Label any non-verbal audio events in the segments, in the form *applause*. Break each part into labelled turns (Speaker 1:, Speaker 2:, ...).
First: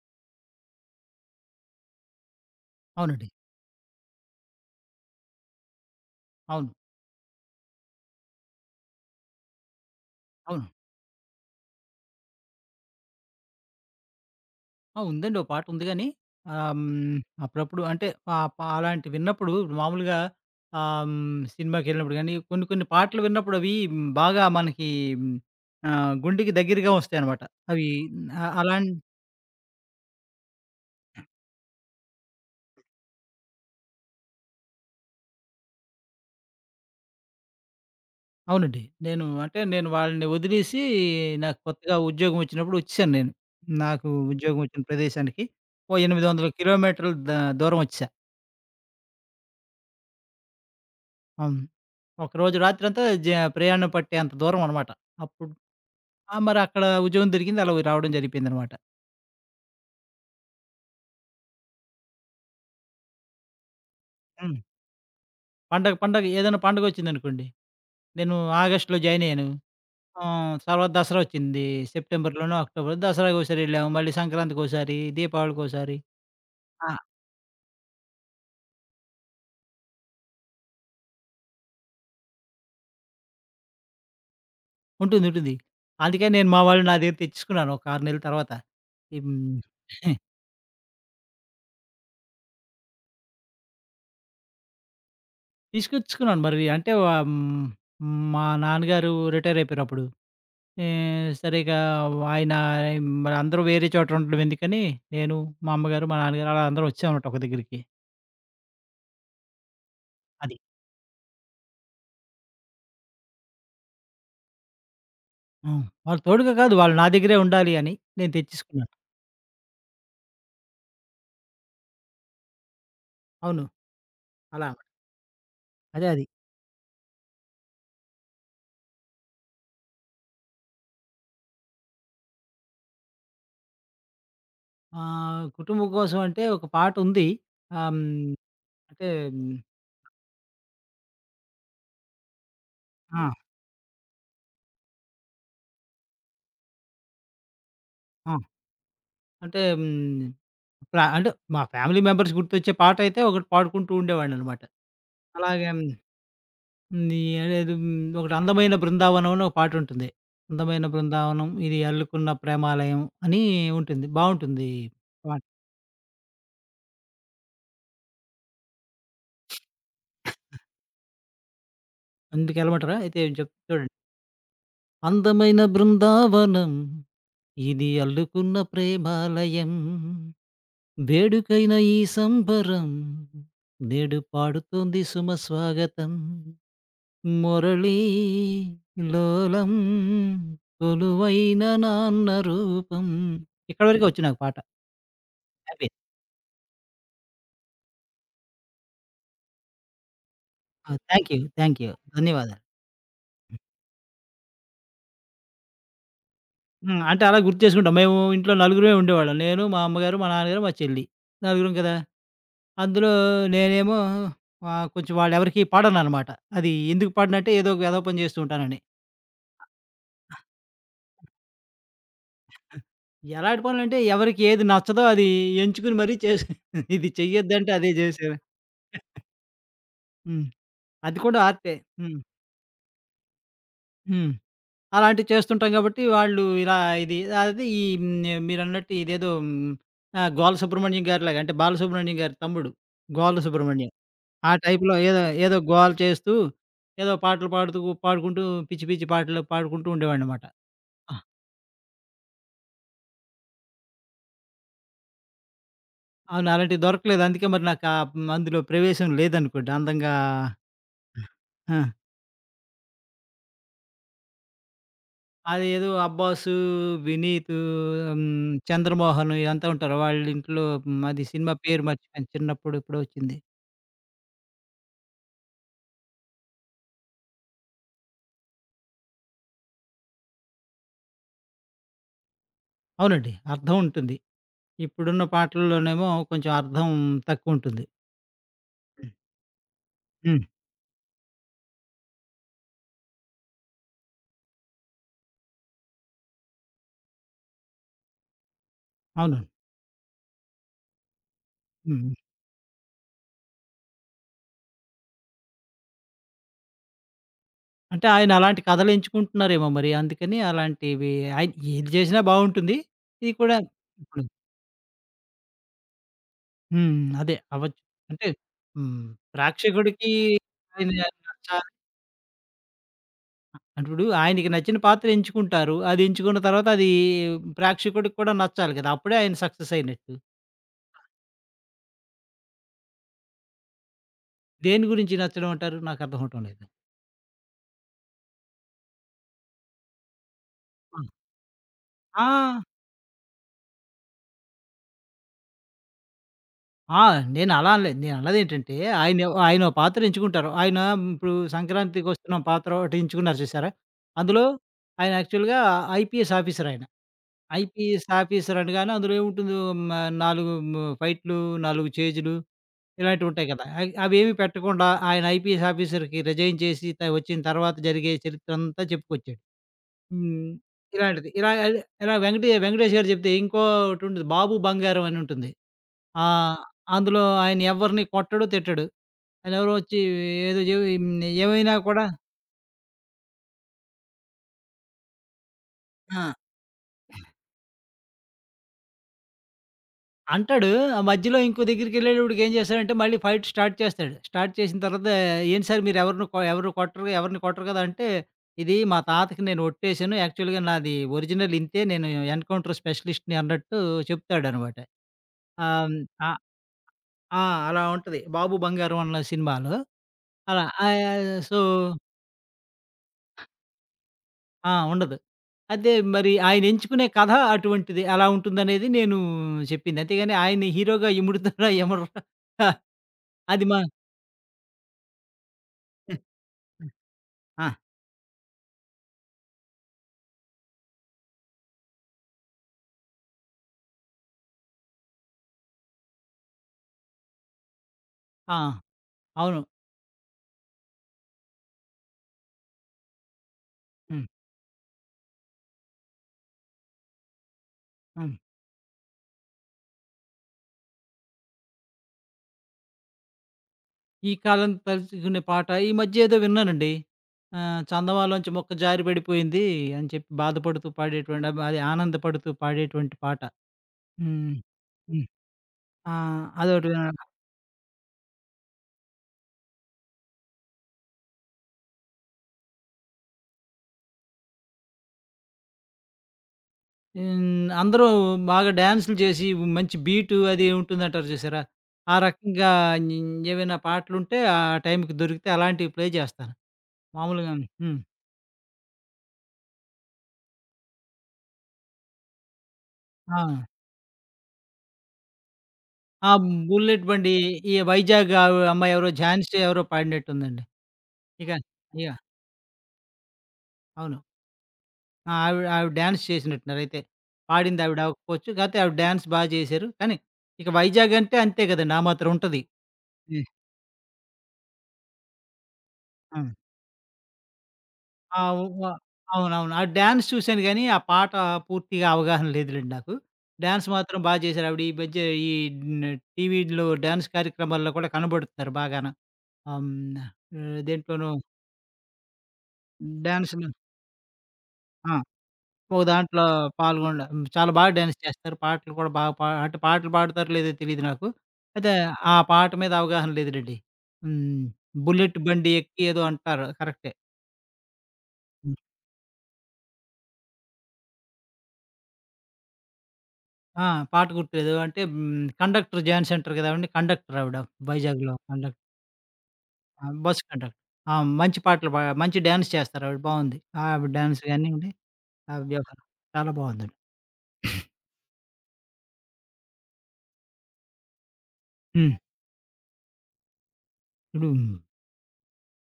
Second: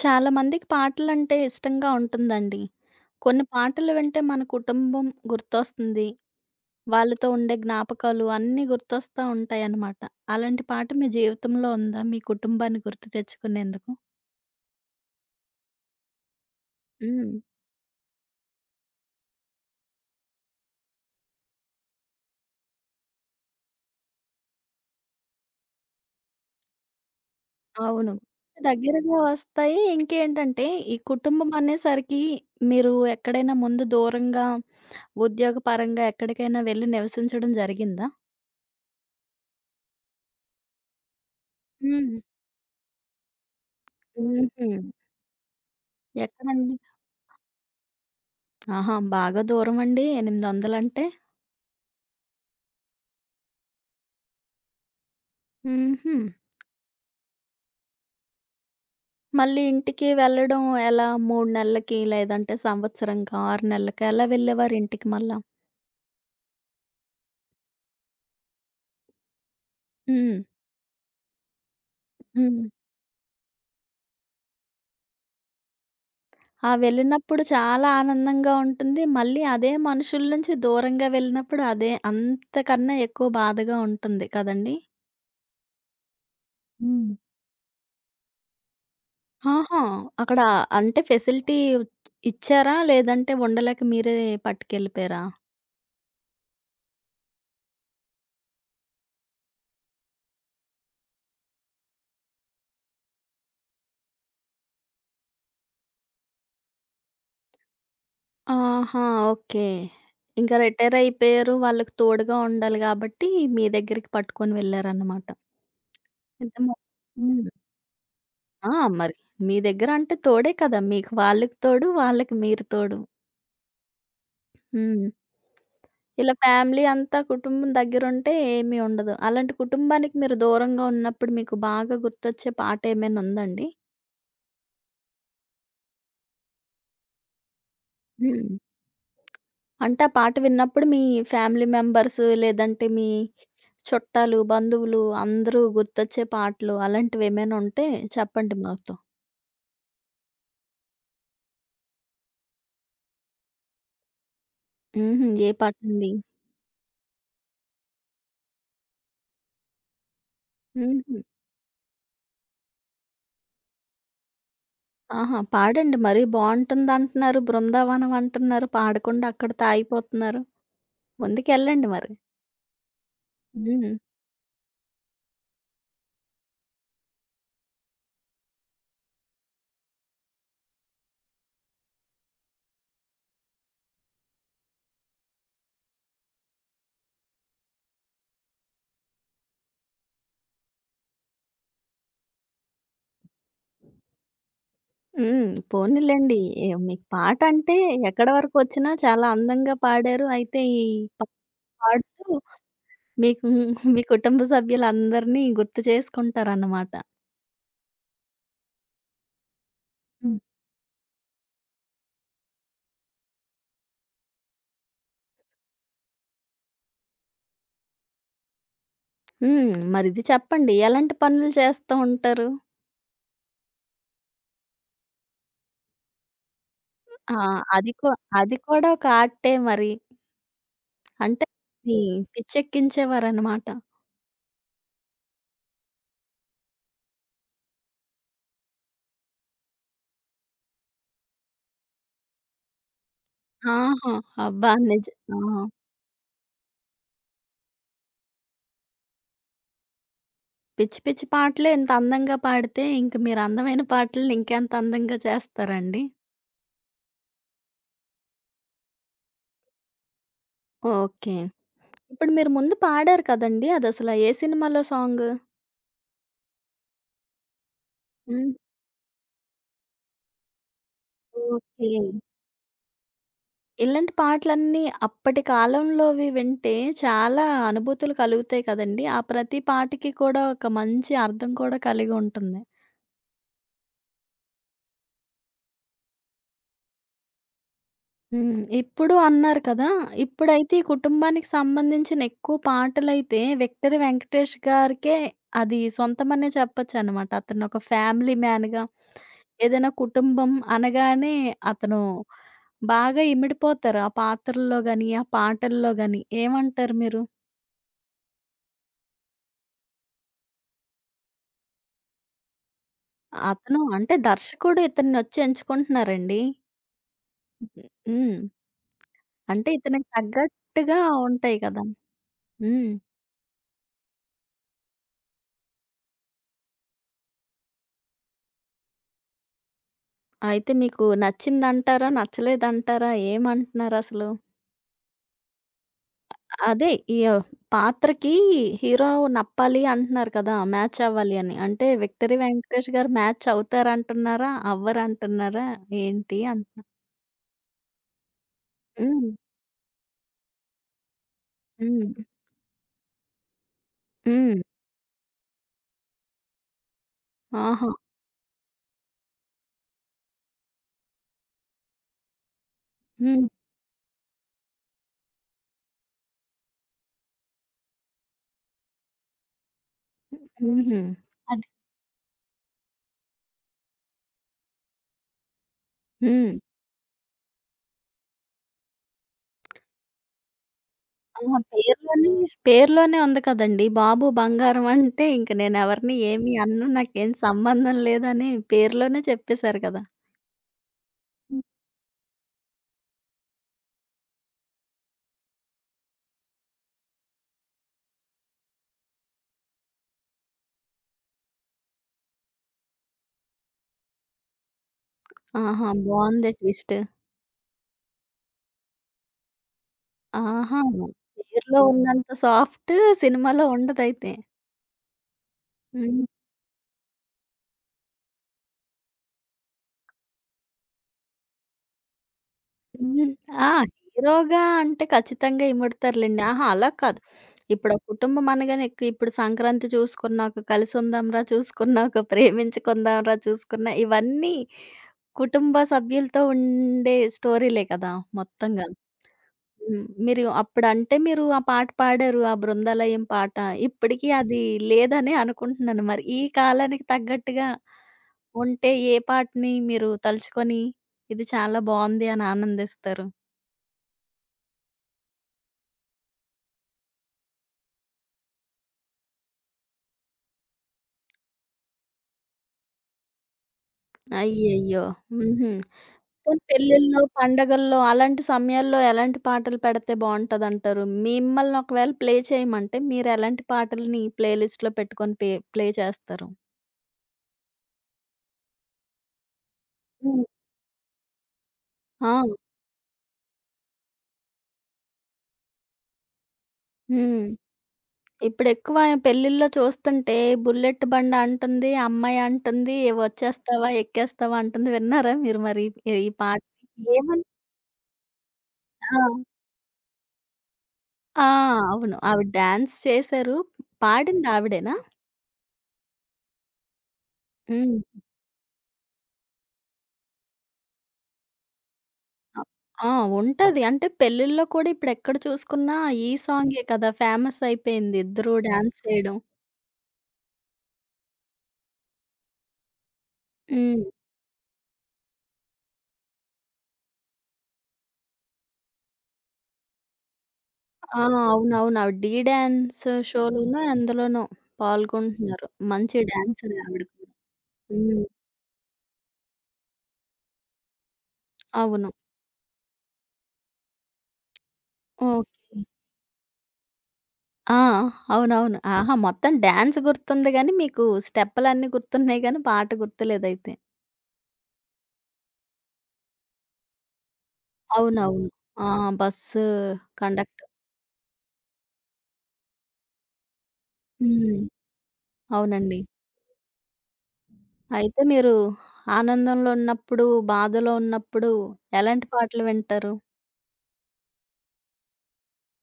Speaker 1: చాలా మందికి పాటలంటే ఇష్టంగా ఉంటుందండి.
Speaker 2: అవునండి.
Speaker 1: కొన్ని పాటలు వింటే మన కుటుంబం గుర్తొస్తుంది.
Speaker 2: అవును.
Speaker 1: వాళ్ళతో ఉండే జ్ఞాపకాలు అన్నీ గుర్తొస్తా ఉంటాయన్నమాట. అలాంటి
Speaker 2: అవును.
Speaker 1: పాట మీ జీవితంలో ఉందా? మీ కుటుంబాన్ని గుర్తు తెచ్చుకునేందుకు?
Speaker 2: ఆ! ఉందండి. ఓ పాటుంది గానీ, ఆహ్, హ్మ్,
Speaker 1: హ్మ్.
Speaker 2: అప్పుడప్పుడు అంటే పా పా అలాంటివి విన్నప్పుడు మామూలుగా సినిమాకెళ్ళినప్పుడు గానీ, కొన్ని కొన్ని పాటలు విన్నప్పుడు అవి బాగా మనకి హ్మ్, గుండెకి దగ్గరగా వస్తాయనమాట. అవి
Speaker 1: అవును.
Speaker 2: ఆహ్, అలాం
Speaker 1: దగ్గరగా వస్తాయి. ఇంకేంటంటే ఈ కుటుంబం అనేసరికి మీరు ఎక్కడైనా ముందు దూరంగా ఉద్యోగపరంగా ఎక్కడికైనా వెళ్లి నివసించడం జరిగిందా?
Speaker 2: అవునండి. నేను అంటే నేను వాళ్ళని వదిలేసి నాకు కొత్తగా
Speaker 1: హ్మ్.
Speaker 2: ఉద్యోగం వచ్చినప్పుడు వచ్చేసాను నేను. నాకు ఉద్యోగం
Speaker 1: హుహు.
Speaker 2: వచ్చిన ప్రదేశానికి ఓ 800
Speaker 1: ఎక్కడండి?
Speaker 2: కిలోమీటర్ల దూరం వచ్చేసా.
Speaker 1: ఆహా! బాగా దూరమండి. 800 అంటే?
Speaker 2: హ్మ్. ఒకరోజు రాత్రంతా ప్రయాణం పట్టేంత దూరమనమాట. అప్పుడు
Speaker 1: హుహు.
Speaker 2: ఆ! మరక్కడ ఉద్యోగం దొరికింది. అలా రావడం జరిగిపోయిందనమాట.
Speaker 1: మళ్ళీ ఇంటికి వెళ్ళడం ఎలా? 3 నెల్లకి, లేదంటే సంవత్సరంకా, 6 నెల్లకా ఎలా
Speaker 2: హ్మ్.
Speaker 1: వెళ్ళేవారు ఇంటికి మళ్ళా?
Speaker 2: పండగ పండగ ఏదైనా పండగొచ్చిందనుకోండి. నేను ఆగస్ట్‌లో జాయిన్ అయ్యాను.
Speaker 1: హ్మ్.
Speaker 2: తర్వాత దసరా వచ్చింది. సెప్టెంబర్‌లోనో,
Speaker 1: హ్మ్.
Speaker 2: అక్టోబర్‌లో దసరాకోసారి వెళ్ళాము. మళ్ళీ సంక్రాంతికోసారి, దీపావళికోసారి
Speaker 1: ఆ
Speaker 2: ఆ!
Speaker 1: వెళ్ళినప్పుడు చాలా ఆనందంగా ఉంటుంది. మళ్ళీ అదే మనుషుల నుంచి దూరంగా వెళ్ళినప్పుడు అదే అంతకన్నా ఎక్కువ బాధగా ఉంటుంది కదండీ!
Speaker 2: ఉంటుంది. ఉంటుంది. అందుకే నేను మా వాళ్ళు నా
Speaker 1: హ్మ్.
Speaker 2: దగ్గర తెచ్చేసుకున్నాను ఒక 6 నెలల తర్వాత. హ్మ్.
Speaker 1: ఆహా!
Speaker 2: *laughs*
Speaker 1: అక్కడ అంటే ఫెసిలిటీ ఇచ్చారా? లేదంటే ఉండలేక మీరే పట్టుకెళ్ళిపోయారా?
Speaker 2: తీసుకొచ్చుకున్నాను మరి అంటే మా నాన్నగారు రిటైర్ అయిపోయారప్పుడు. ఏ సరే ఇక ఆయన మరి అందరూ వేరే చోట ఉండడం ఎందుకని, నేను, మా అమ్మగారు, మా నాన్నగారు అలా అందరం వచ్చామన్నమాట ఒక దగ్గరికి.
Speaker 1: ఆహా! ఓకే. ఇంకా
Speaker 2: అది.
Speaker 1: రిటైరయిపోయారు. వాళ్ళకి తోడుగా ఉండాలి గాబట్టి, మీ దగ్గరికి పట్టుకొని వెళ్లారన్నమాట.
Speaker 2: హ్మ్. వాళ్ళు తోడుగా
Speaker 1: అయితే మ
Speaker 2: కాదు వాళ్ళు నా దగ్గరే
Speaker 1: హ్మ్.
Speaker 2: ఉండాలి అని నేను
Speaker 1: ఆ!
Speaker 2: తెచ్చేసుకున్నాను.
Speaker 1: మరి మీ దగ్గర అంటే తోడే కదా! మీకు వాళ్ళకి తోడు, వాళ్ళకి మీరు తోడు.
Speaker 2: అవును. అలా అన్నమాట.
Speaker 1: హ్మ్.
Speaker 2: అదే అది.
Speaker 1: ఇలా ఫ్యామిలీ అంతా కుటుంబం దగ్గరుంటే ఏమీ ఉండదు. అలాంటి కుటుంబానికి మీరు దూరంగా ఉన్నప్పుడు మీకు బాగా గుర్తొచ్చే పాట ఏమైనా ఉందండి?
Speaker 2: కుటుంబం కోసం అంటే ఒక పాట ఉంది. ఆహ్, హ్మ్,
Speaker 1: హ్మ్.
Speaker 2: అంటే హ్మ్,
Speaker 1: అంటే ఆ పాట విన్నప్పుడు మీ ఫ్యామిలీ మెంబర్స్ లేదంటే మీ
Speaker 2: ఆ!
Speaker 1: చుట్టాలు, బంధువులు అందరూ గుర్తొచ్చే పాటలు అలాంటివేమైనా ఉంటే
Speaker 2: ఆ!
Speaker 1: చెప్పండి మాతో.
Speaker 2: అంటే హ్మ్, ప్ర అంటే మా ఫ్యామిలీ మెంబర్స్ గుర్తొచ్చే పాటైతే ఒకటి పాడుకుంటూ ఉండేవాడినన్నమాట.
Speaker 1: హుహు. ఏ
Speaker 2: అలాగే
Speaker 1: పాటండి?
Speaker 2: ఉంది. అదేదో ఒకటి 'అందమైన బృందావనం' అని ఒక పాటుంటుంది. 'అందమైన
Speaker 1: హుహు.
Speaker 2: బృందావనం ఇది అల్లుకున్న ప్రేమాలయం' అని ఉంటుంది. బావుంటుంది
Speaker 1: ఆహా!
Speaker 2: పాట.
Speaker 1: పాడండి. మరీ బావుంటుందంటున్నారు, బృందావనం అంటున్నారు, పాడకుండా అక్కడితో ఆగిపోతున్నారు. ముందుకెళ్ళండి మరి.
Speaker 2: అందుకెళ్ళమంటారా? అయితే
Speaker 1: హ్మ్.
Speaker 2: చూడండి. అందమైన బృందావనం ఇది అల్లుకున్న ప్రేమాలయం. వేడుకైన ఈ సంబరం నేడు పాడుతోంది సుమ స్వాగతం. మురళీ లోలం కొలువైన నాన్న రూపం. ఇక్కడ వరకే వచ్చు నాకు పాట.
Speaker 1: హ్మ్.
Speaker 2: హ్యాపీ.
Speaker 1: పోనీలెండి. ఏ మీకు పాటంటే ఎక్కడి వరకొచ్చినా చాలా అందంగా పాడారు. అయితే ఈ
Speaker 2: ఆ!
Speaker 1: పా
Speaker 2: థాంక్ యూ. Thank you.
Speaker 1: పాడుతూ
Speaker 2: ధన్యవాదాలు.
Speaker 1: మీకు మీ కుటుంబ సభ్యులందరినీ గుర్తు చేసుకుంటారన్నమాట.
Speaker 2: హ్మ్. అంటే అలా గుర్తు చేసుకుంటాం. మేము ఇంట్లో నలుగురమే ఉండేవాళ్ళం. నేను, మా అమ్మగారు, మా
Speaker 1: హ్మ్.
Speaker 2: నాన్నగారు, మా చెల్లి. నలుగురం కదా! అందులో నేనేమో కొంచెం వాళ్ళెవరికీ పాడననమాట. అది ఎందుకు పాడనంటే ఏదో ఒక వెధవ పని చేస్తూ ఉంటానని.
Speaker 1: హ్మ్. మరిది చెప్పండి. ఎలాంటి పనులు చేస్తూ ఉంటారు?
Speaker 2: ఎలాంటి పనులంటే ఎవరికి ఏది నచ్చదో అది ఎంచుకొని మరీ చేసి *laughs* ఇది
Speaker 1: ఆ!
Speaker 2: చెయ్యొద్దంటే అదే
Speaker 1: అది కూ
Speaker 2: చేశాను.
Speaker 1: అది కూడా ఒక ఆర్టే మరి.
Speaker 2: హ్మ్. అది కూడా
Speaker 1: అంటే
Speaker 2: ఆర్టే.
Speaker 1: మీ
Speaker 2: హ్మ్.
Speaker 1: పిచ్చెక్కించేవారనమాట.
Speaker 2: హ్మ్. అలాంటివి చేస్తుంటాం కాబట్టి వాళ్ళు ఇలా ఇది అదే ఈ హ్మ్, మీరన్నట్టు ఇదేదో ఆ! గోల సుబ్రహ్మణ్యం గారిలాగా అంటే బాలసుబ్రహ్మణ్యం గారి తమ్ముడు గోల సుబ్రహ్మణ్యం.
Speaker 1: ఆహా!
Speaker 2: ఆ
Speaker 1: అబ్బా!
Speaker 2: టైప్‌లో
Speaker 1: నిజ
Speaker 2: ఏదో
Speaker 1: ఆ!
Speaker 2: ఏదో గోల చేస్తూ ఏదో పాటలు పాడుతూ పాడుకుంటూ పిచ్చి పిచ్చి పాటలు పాడుకుంటూ ఉండేవాడినమాట.
Speaker 1: పిచ్చి
Speaker 2: ఆ!
Speaker 1: పిచ్చి పాటలే ఇంత అందంగా పాడితే, ఇంక మీరు అందమైన పాటలను ఇంకెంత అందంగా చేస్తారండి.
Speaker 2: అవును. అలాంటివి దొరకలేదు. అందుకే మరి నాకు అందులో ప్రవేశం లేదనుకోండి. అందంగా
Speaker 1: ఓకే.
Speaker 2: ఆ!
Speaker 1: ఇప్పుడు మీరు ముందు పాడారు కదండీ! అదసల ఏ సినిమాలో సాంగు?
Speaker 2: అదేదో 'అబ్బాసు', 'వినీత్'
Speaker 1: హ్మ్.
Speaker 2: హ్మ్, 'చంద్రమోహన్' ఇదంతా ఉంటారు. వాళ్ళ ఇంట్లో అది సినిమా పేరు
Speaker 1: ఓకే.
Speaker 2: మర్చిపోయాను చిన్నప్పుడు ఎప్పుడో వచ్చింది.
Speaker 1: ఇలాంటి పాటలన్నీ అప్పటి కాలంలోవి వింటే చాలా అనుభూతులు కలుగుతాయి కదండీ! ఆ ప్రతి పాటకి కూడా ఒక మంచి అర్థం కూడా కలిగి ఉంటుంది.
Speaker 2: అవునండి. అర్థం ఉంటుంది. ఇప్పుడున్న పాటల్లోనేమో కొంచెం అర్థం తక్కువుంటుంది.
Speaker 1: హ్మ్.
Speaker 2: హ్మ్.
Speaker 1: ఇప్పుడు అన్నారు కదా!
Speaker 2: హ్మ్.
Speaker 1: ఇప్పుడైతే ఈ కుటుంబానికి సంబంధించిన ఎక్కువ పాటలైతే 'విక్టరీ వెంకటేష్' గారికే అది సొంతమనే చెప్పొచ్చనమాట. అతను ఒక ఫ్యామిలీ మ్యాన్‌గా
Speaker 2: అవును.
Speaker 1: ఏదైనా కుటుంబం అనగానే అతను
Speaker 2: హ్మ్.
Speaker 1: బాగా ఇమిడిపోతారు. ఆ పాత్రల్లో గాని, ఆ పాటల్లో గాని ఏమంటారు మీరు?
Speaker 2: అంటే ఆయన అలాంటి కథలు ఎంచుకుంటున్నారేమో మరి. అందుకని అలాంటివి ఆయన ఏది చేసినా బావుంటుంది. ఇది కూడా
Speaker 1: అతను అంటే
Speaker 2: ఇప్పుడు
Speaker 1: దర్శకుడు ఇతన్నొచ్చి ఎంచుకుంటున్నారండి.
Speaker 2: అదే అవ్వచ్చు. అంటే
Speaker 1: హ్మ్.
Speaker 2: హ్మ్.
Speaker 1: అంటే ఇతనికి
Speaker 2: ప్రేక్షకుడికి ఆయన
Speaker 1: తగ్గట్టుగా ఉంటాయి
Speaker 2: నచ్చాలి.
Speaker 1: కదా! హ్మ్.
Speaker 2: అంటే ఇప్పుడు ఆయనకి నచ్చిన పాత్ర ఎంచుకుంటారు. అది ఎంచుకున్న తర్వాత అది ప్రేక్షకుడికి కూడా నచ్చాలి కదా! అప్పుడే ఆయన సక్సెస్ అయినట్టు.
Speaker 1: అయితే మీకు నచ్చిందంటారా? నచ్చలేదంటారా? ఏమంటున్నారసలు?
Speaker 2: దేని గురించి నచ్చడం అంటారు? నాకు అర్థం అవ్వటం లేదు.
Speaker 1: అదే ఈ పాత్రకి హీరో నప్పాలి అంటున్నారు కదా! మ్యాచ్
Speaker 2: ఆ!
Speaker 1: అవ్వాలి అని. అంటే
Speaker 2: ఆ!
Speaker 1: 'విక్టరీ వెంకటేష్' గారు మ్యాచ్ అవుతారంటున్నారా? అవ్వరంటున్నారా? ఏంటి అంటున్నా?
Speaker 2: ఆ! నేనలా అనలేదు. నేనన్నదేంటంటే,
Speaker 1: హ్మ్.
Speaker 2: ఆయనో పాత్ర ఎంచుకుంటారు. ఆయన ఇప్పుడు
Speaker 1: హ్మ్.
Speaker 2: 'సంక్రాంతికొస్తున్నాం' పాత్ర ఒకటి ఎంచుకున్నారు చూసారా? అందులో
Speaker 1: హ్మ్.
Speaker 2: ఆయన యాక్చువల్‌గా ఐపీఎస్ ఆఫీసర్ ఆయన.
Speaker 1: ఆహా!
Speaker 2: ఐపీఎస్ ఆఫీసర్ అనగానే అందులో ఏముంటుందో మ 4 ఫైట్లు, 4 చేజులు
Speaker 1: హ్మ్.
Speaker 2: ఇలాంటివుంటాయి కదా! అవేమి పెట్టకుండా ఆయన ఐపీఎస్ ఆఫీసర్‌కి రిజైన్ చేసి వచ్చిన తర్వాత జరిగే చరిత్రంతా చెప్పుకొచ్చాడు. హ్మ్.
Speaker 1: హుహు.
Speaker 2: ఇలాంటిది. ఇలా
Speaker 1: అది.
Speaker 2: అది ఇలా వెంకటేష్ గారు చెప్తే ఇంకోటుండేది 'బాబు బంగారం' అని ఉంటుంది. ఆ!
Speaker 1: హ్మ్.
Speaker 2: అందులో ఆయన ఎవరిని కొట్టడు, తిట్టడు. ఆయనెవరో వచ్చి ఏదో చె
Speaker 1: ఆహా!
Speaker 2: ఏమైనా కూడా
Speaker 1: పేరులోనే పేరులోనే ఉంది కదండీ! బాబు బంగారం అంటే ఇంక నేనెవరిని
Speaker 2: ఆ!
Speaker 1: ఏమి అనను. నాకేం సంబంధం లేదని పేరులోనే చెప్పేశారు కదా!
Speaker 2: అంటాడు. ఆ మధ్యలో
Speaker 1: హ్మ్.
Speaker 2: ఇంకో దగ్గరికెళ్ళేటప్పటికి ఏం చేస్తాడంటే మళ్ళీ ఫైట్ స్టార్ట్ చేస్తాడు. స్టార్ట్ చేసిన తర్వాత ఏంటి సార్ మీరు ఎవరిని కొ ఎవరు కొట్టరు ఎవరిని కొట్టరు కదా! అంటే ఇది మా తాతకి నేను ఒట్టేసాను. యాక్చువల్‌గా నాది ఒరిజినల్ ఇంతే. నేను ఎన్‌కౌంటర్ స్పెషలిస్ట్‌ని అన్నట్టు చెప్తాడనమాట. ఆహ్,
Speaker 1: ఆహా!
Speaker 2: హ్మ్. ఆ!
Speaker 1: బావుంది ట్విస్ట్.
Speaker 2: ఆ! అలా ఉంటది. 'బాబు బంగారం' అన్న సినిమాలో అలా
Speaker 1: ఆహా!
Speaker 2: ఆహ్, సో
Speaker 1: పేరులో ఉన్నంత సాఫ్ట్ సినిమాలో ఉండదయితే.
Speaker 2: ఆ! ఉండదు. అదే
Speaker 1: హ్మ్.
Speaker 2: మరి ఆయన ఎంచుకునే కథ అటువంటిది. అలా ఉంటుందనేది నేను చెప్పింది. అంతేగాని ఆయన్ని హీరోగా ఇముడుతారా ఇమడరా
Speaker 1: హ్మ్.
Speaker 2: అది
Speaker 1: ఆ!
Speaker 2: మా
Speaker 1: హీరోగా అంటే ఖచ్చితంగా ఇమడతారులెండి. ఆహా! అలా కాదు.
Speaker 2: ఆ!
Speaker 1: ఇప్పుడు ఆ కుటుంబం అనగానే ఇక ఇప్పుడు సంక్రాంతి చూసుకున్నా, ఒక కలిసుందాంరా చూసుకున్నా, ఒక ప్రేమించుకుందాంరా చూసుకున్నా, ఇవన్నీ కుటుంబ సభ్యులతో ఉండే స్టోరీలే కదా!
Speaker 2: ఆ!
Speaker 1: మొత్తంగా.
Speaker 2: అవును.
Speaker 1: హ్మ్. మీరు ఆ పాట పాడారు. ఆ బృందాలయం పాట.
Speaker 2: హ్మ్.
Speaker 1: ఇప్పటికి అది లేదనే అనుకుంటున్నాను. మరి ఈ కాలానికి తగ్గట్టుగా
Speaker 2: హ్మ్.
Speaker 1: ఉంటే ఏ పాటని మీరు తలుచుకొని ఇది చాలా బావుంది అని ఆనందిస్తారు?
Speaker 2: ఈ కాలం తలుచుకునే పాట ఈ మధ్య ఏదో విన్నానండి. చందమామలోంచి మొక్క జారి పడిపోయింది అని చెప్పి బాధపడుతూ పాడేటువంటి అది ఆనందపడుతూ పాడేటువంటి పాట. హ్మ్.
Speaker 1: అయ్యయ్యో!
Speaker 2: హ్మ్.
Speaker 1: హుహు.
Speaker 2: ఆ!
Speaker 1: పోనీ
Speaker 2: అదొకటి
Speaker 1: పెళ్ళిల్లో, పండగల్లో అలాంటి సమయాల్లో ఎలాంటి పాటలు పెడితే బావుంటదంటారు? మిమ్మల్ని ఒకవేళ ప్లే చేయమంటే మీరెలాంటి పాటలని ప్లే లిస్ట్‌లో పెట్టుకొని ప్లే చేస్తారు?
Speaker 2: హ్మ్. అందరూ బాగా డాన్సులు చేసి మంచి బీటు
Speaker 1: హ్మ్.
Speaker 2: అది ఉంటుందంటారు చూసారా? ఆ
Speaker 1: ఆ!
Speaker 2: రకంగా న్ ఏవైనా పాటలుంటే ఆ టైంకి దొరికితే అలాంటివి ప్లే చేస్తాను.
Speaker 1: హ్మ్.
Speaker 2: మామూలుగా హ్మ్.
Speaker 1: ఇప్పుడెక్కువ పెళ్ళిల్లో చూస్తుంటే బుల్లెట్ బండ అంటుంది, అమ్మాయి అంటుంది, "ఏ
Speaker 2: ఆ!
Speaker 1: "వచ్చేస్తావా? ఎక్కేస్తావా?" అంటుంది. విన్నారా మీరు మరి ఈ ఈ
Speaker 2: ఆ!
Speaker 1: పాట?
Speaker 2: 'బుల్లెట్ బండి'
Speaker 1: ఏమని
Speaker 2: ఈ వైజాగ్ అమ్మాయి ఎవరో
Speaker 1: ఆ!
Speaker 2: 'ఝాన్సీ' ఎవరో పాడినట్టుందండి.
Speaker 1: ఆ!
Speaker 2: ఇక ఇగ
Speaker 1: అవును. ఆవిడ డాన్స్ చేశారు.
Speaker 2: అవును.
Speaker 1: పాడింది ఆవిడేనా?
Speaker 2: ఆ! ఆవిడ ఆవిడ డాన్స్ చేసినట్టున్నారయితే. పాడింది
Speaker 1: హ్మ్.
Speaker 2: ఆవిడ అవ్వకపోవచ్చు. కాపోతే ఆవిడ డాన్స్ చేశారు. కానీ ఇక వైజాగ్ అంటే అంతే కదండీ! ఆ మాత్రం ఉంటది.
Speaker 1: అ ఆ!
Speaker 2: హ్మ్.
Speaker 1: ఉంటది. అంటే పెళ్ళిల్లో కూడా ఇప్పుడెక్కడ చూసుకున్నా ఈ
Speaker 2: ఆ!
Speaker 1: సాంగే కదా ఫేమస్ అయిపోయింది.
Speaker 2: ఆ!
Speaker 1: ఇద్దరు
Speaker 2: వ
Speaker 1: డాన్స్ చేయడం.
Speaker 2: అవునవును. ఆ డాన్స్ చూసాను గానీ, ఆ పాట పూర్తిగా అవగాహన లేదులెండి నాకు. డాన్స్
Speaker 1: హ్మ్.
Speaker 2: మాత్రం చేశారావిడ. ఈ మధ్య ఈ న్ టీవీల్లో డాన్స్ కార్యక్రమాల్లో కూడా కనబడుతున్నారు బాగాన. ఆహ్, హ్మ్.
Speaker 1: ఆ!
Speaker 2: దేంట్లోనూ
Speaker 1: అవునవును. ఆవిడ 'ఢీ డాన్స్'
Speaker 2: డాన్స్‌లు
Speaker 1: షోలోనో, ఎందులోనో
Speaker 2: ఆ!
Speaker 1: పాల్గొంటున్నారు.
Speaker 2: ఓ
Speaker 1: మంచి
Speaker 2: దాంట్లో
Speaker 1: డాన్సరే ఆవిడ
Speaker 2: పాల్గొనడం
Speaker 1: కూడా.
Speaker 2: హ్మ్. చాలా బాగా డాన్స్
Speaker 1: హ్మ్.
Speaker 2: చేస్తారు. పాటలు కూడా బాగా అంటే పాటలు పాడతారో లేదో తెలీదు నాకు. అయితే
Speaker 1: అవును.
Speaker 2: ఆ పాట మీద అవగాహన లేదులెండి. హ్మ్. 'బుల్లెట్ బండి
Speaker 1: ఓకే.
Speaker 2: ఎక్కి' ఏదో అంటారు కరెక్టే.
Speaker 1: ఆ! అవునవును. ఆహా! మొత్తం డాన్స్ గుర్తుంది గానీ, మీకు స్టెప్పులన్నీ గుర్తున్నాయి గానీ, పాట గుర్తులేదయితే.
Speaker 2: ఆ! పాట గుర్తులేదు. అంటే కండక్టర్ 'జాన్' సెంటర్ కదండీ! కండక్టర్ ఆవిడ వైజాగ్‌లో
Speaker 1: అవునవును.
Speaker 2: కండక్టర్.
Speaker 1: ఆ! బస్సు
Speaker 2: ఆ! Bus
Speaker 1: conductor.
Speaker 2: కండక్టర్. ఆ! మంచి పాటలు మంచి డాన్స్ చేస్తారు ఆవిడ బావుంది. ఆవిడ డాన్స్
Speaker 1: హ్మ్.
Speaker 2: గానియండి, ఆ
Speaker 1: అవునండి.
Speaker 2: వ్యవహారం చాలా బావుందండి.
Speaker 1: అయితే మీరు ఆనందంలో ఉన్నప్పుడు, బాధలో ఉన్నప్పుడు
Speaker 2: హ్మ్.
Speaker 1: ఎలాంటి పాటలు వింటారు?
Speaker 2: ఇప్పుడు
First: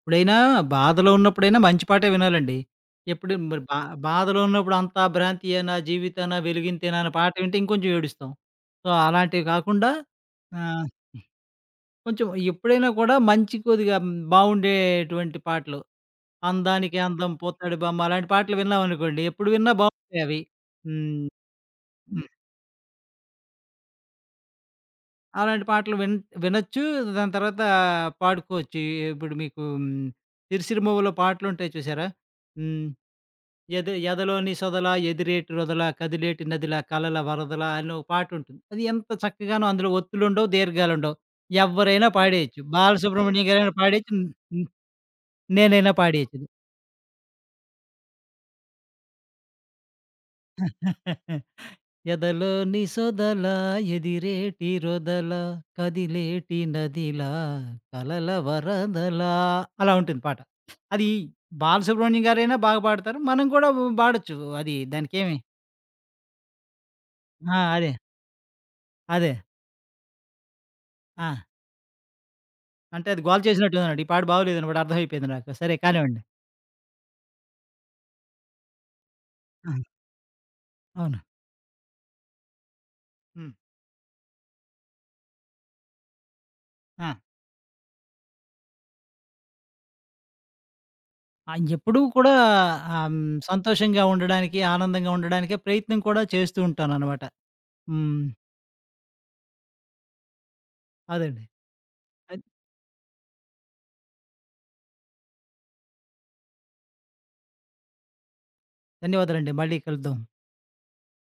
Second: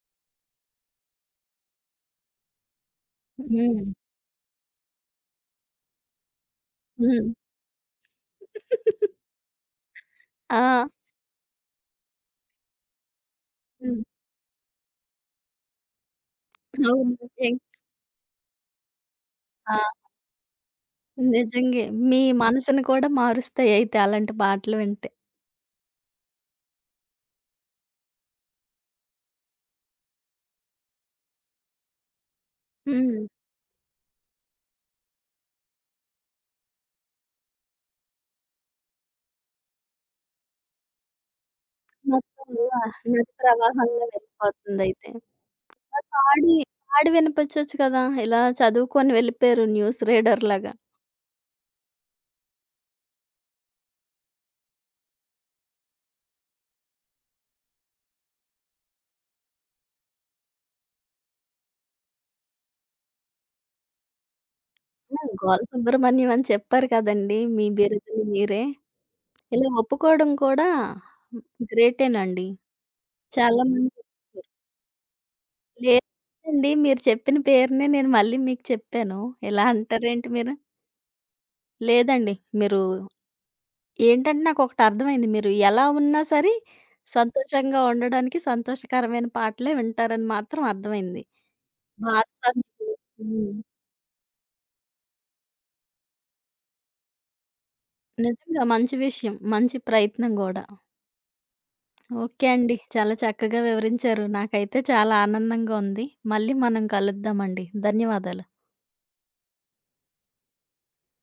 Speaker 2: ఎప్పుడైనా బాధలో ఉన్నప్పుడైనా మంచి పాటే వినాలండి. ఎప్పుడు మరి
Speaker 1: హ్మ్.
Speaker 2: బాధలో ఉన్నప్పుడు అంతా భ్రాంతియే నా జీవితాన వెలుగింతేనా అనే
Speaker 1: హ్మ్.
Speaker 2: పాట వింటే ఇంకొంచెం ఏడుస్తాం. సో, అలాంటివి కాకుండా
Speaker 1: ఆ!
Speaker 2: ఆహ్, కొంచెం ఎప్పుడైనా కూడా మంచి కొద్దిగా
Speaker 1: హ్మ్.
Speaker 2: బావుండేటువంటి పాటలు. 'అందానికే
Speaker 1: అవును.
Speaker 2: అందం
Speaker 1: ఎం
Speaker 2: పోతాడు బామ్మ' అలాంటి పాటలు విన్నామనుకోండి, ఎప్పుడు విన్నా
Speaker 1: ఆ!
Speaker 2: బావుంటాయి అవి. హ్మ్.
Speaker 1: నిజంగే. మీ
Speaker 2: హ్మ్.
Speaker 1: మనసుని కూడా మారుస్తాయయితే అలాంటి పాటలు వింటే.
Speaker 2: అలాంటి పాటలు వినొచ్చు. దాని తర్వాత పాడుకోవచ్చు. ఇప్పుడు మీకు 'సిరిసిరిమవ్వలో' పాటలుంటాయి చూసారా? హ్మ్.
Speaker 1: హ్మ్.
Speaker 2: ఎదలోని సొదల ఎదిరేటి రొదల కదిలేటి నదిల కలల వరదల అని ఒక పాటుంటుంది. అది ఎంత చక్కగానో అందులో ఒత్తులుండవు, దీర్ఘాలుండవు. ఎవ్వరైనా
Speaker 1: మొత్తం
Speaker 2: పాడేయచ్చు.
Speaker 1: వ నది
Speaker 2: బాలసుబ్రహ్మణ్యం గారైనా
Speaker 1: ప్రవాహంలో
Speaker 2: పాడేయచ్చు. న్ న్
Speaker 1: వెళ్ళిపోతుందయితే.
Speaker 2: నేనైనా
Speaker 1: మరి
Speaker 2: పాడేయచ్చు.
Speaker 1: పాడి వినిపించొచ్చు కదా! ఇలా చదువుకొని వెళ్ళిపోయారు న్యూస్ రీడర్ లాగా.
Speaker 2: *laughs* ఎదలో నిసొదల ఎదిరేటి రొదల కదిలేటి నదిలా కలల వరదలా అలా ఉంటుంది పాట. అది బాలసుబ్రహ్మణ్యం గారైనా బాగా పాడతారు. మనం కూడా పాడొచ్చు. అది
Speaker 1: హ్మ్.
Speaker 2: దానికేమి
Speaker 1: గోల సుబ్రహ్మణ్యం అని చెప్పారు కదండీ!
Speaker 2: ఆ!
Speaker 1: మీ
Speaker 2: అదే.
Speaker 1: బిరుదుని మీరే.
Speaker 2: అదే.
Speaker 1: ఇలా ఒప్పుకోవడం కూడా
Speaker 2: ఆ!
Speaker 1: గ్రేటేనండి.
Speaker 2: అంటే అది గోల
Speaker 1: చాలా మంది
Speaker 2: చేసినట్టున్నాడు. ఈ పాట
Speaker 1: ఒప్పుకోరు.
Speaker 2: బాగోలేదని కూడా అర్థమైపోయింది నాకు. సరే కానివ్వండి.
Speaker 1: లేదండి మీరు చెప్పిన పేరునే నేను మళ్ళీ మీకు చెప్పాను. ఇలా
Speaker 2: ఆ!
Speaker 1: అంటారేంటి మీరు?
Speaker 2: అవును.
Speaker 1: లేదండి మీరు
Speaker 2: హ్మ్.
Speaker 1: ఏంటంటే నాకొకటి అర్థమైంది. మీరు ఎలా ఉన్నా సరే,
Speaker 2: ఆ!
Speaker 1: సంతోషంగా ఉండడానికి సంతోషకరమైన పాటలే వింటారని మాత్రం అర్థమైంది.
Speaker 2: ఎప్పుడూ కూడా
Speaker 1: భారతసంగీతం హ్మ్. *unintelligible*
Speaker 2: సంతోషంగా ఉండడానికి, ఆనందంగా ఉండడానికే ప్రయత్నం కూడా చేస్తూ ఉంటాననమాట. హ్మ్.
Speaker 1: నిజంగా మంచి విషయం. మంచి ప్రయత్నం గూడా.
Speaker 2: అదండి. ధన్
Speaker 1: ఓకే అండి. చాలా చక్కగా వివరించారు. నాకైతే చాలా ఆనందంగా ఉంది. మళ్ళీ మనం కలుద్దామండి. ధన్యవాదాలు.
Speaker 2: ధన్యవాదాలండి. మళ్ళీ కలుద్దాం.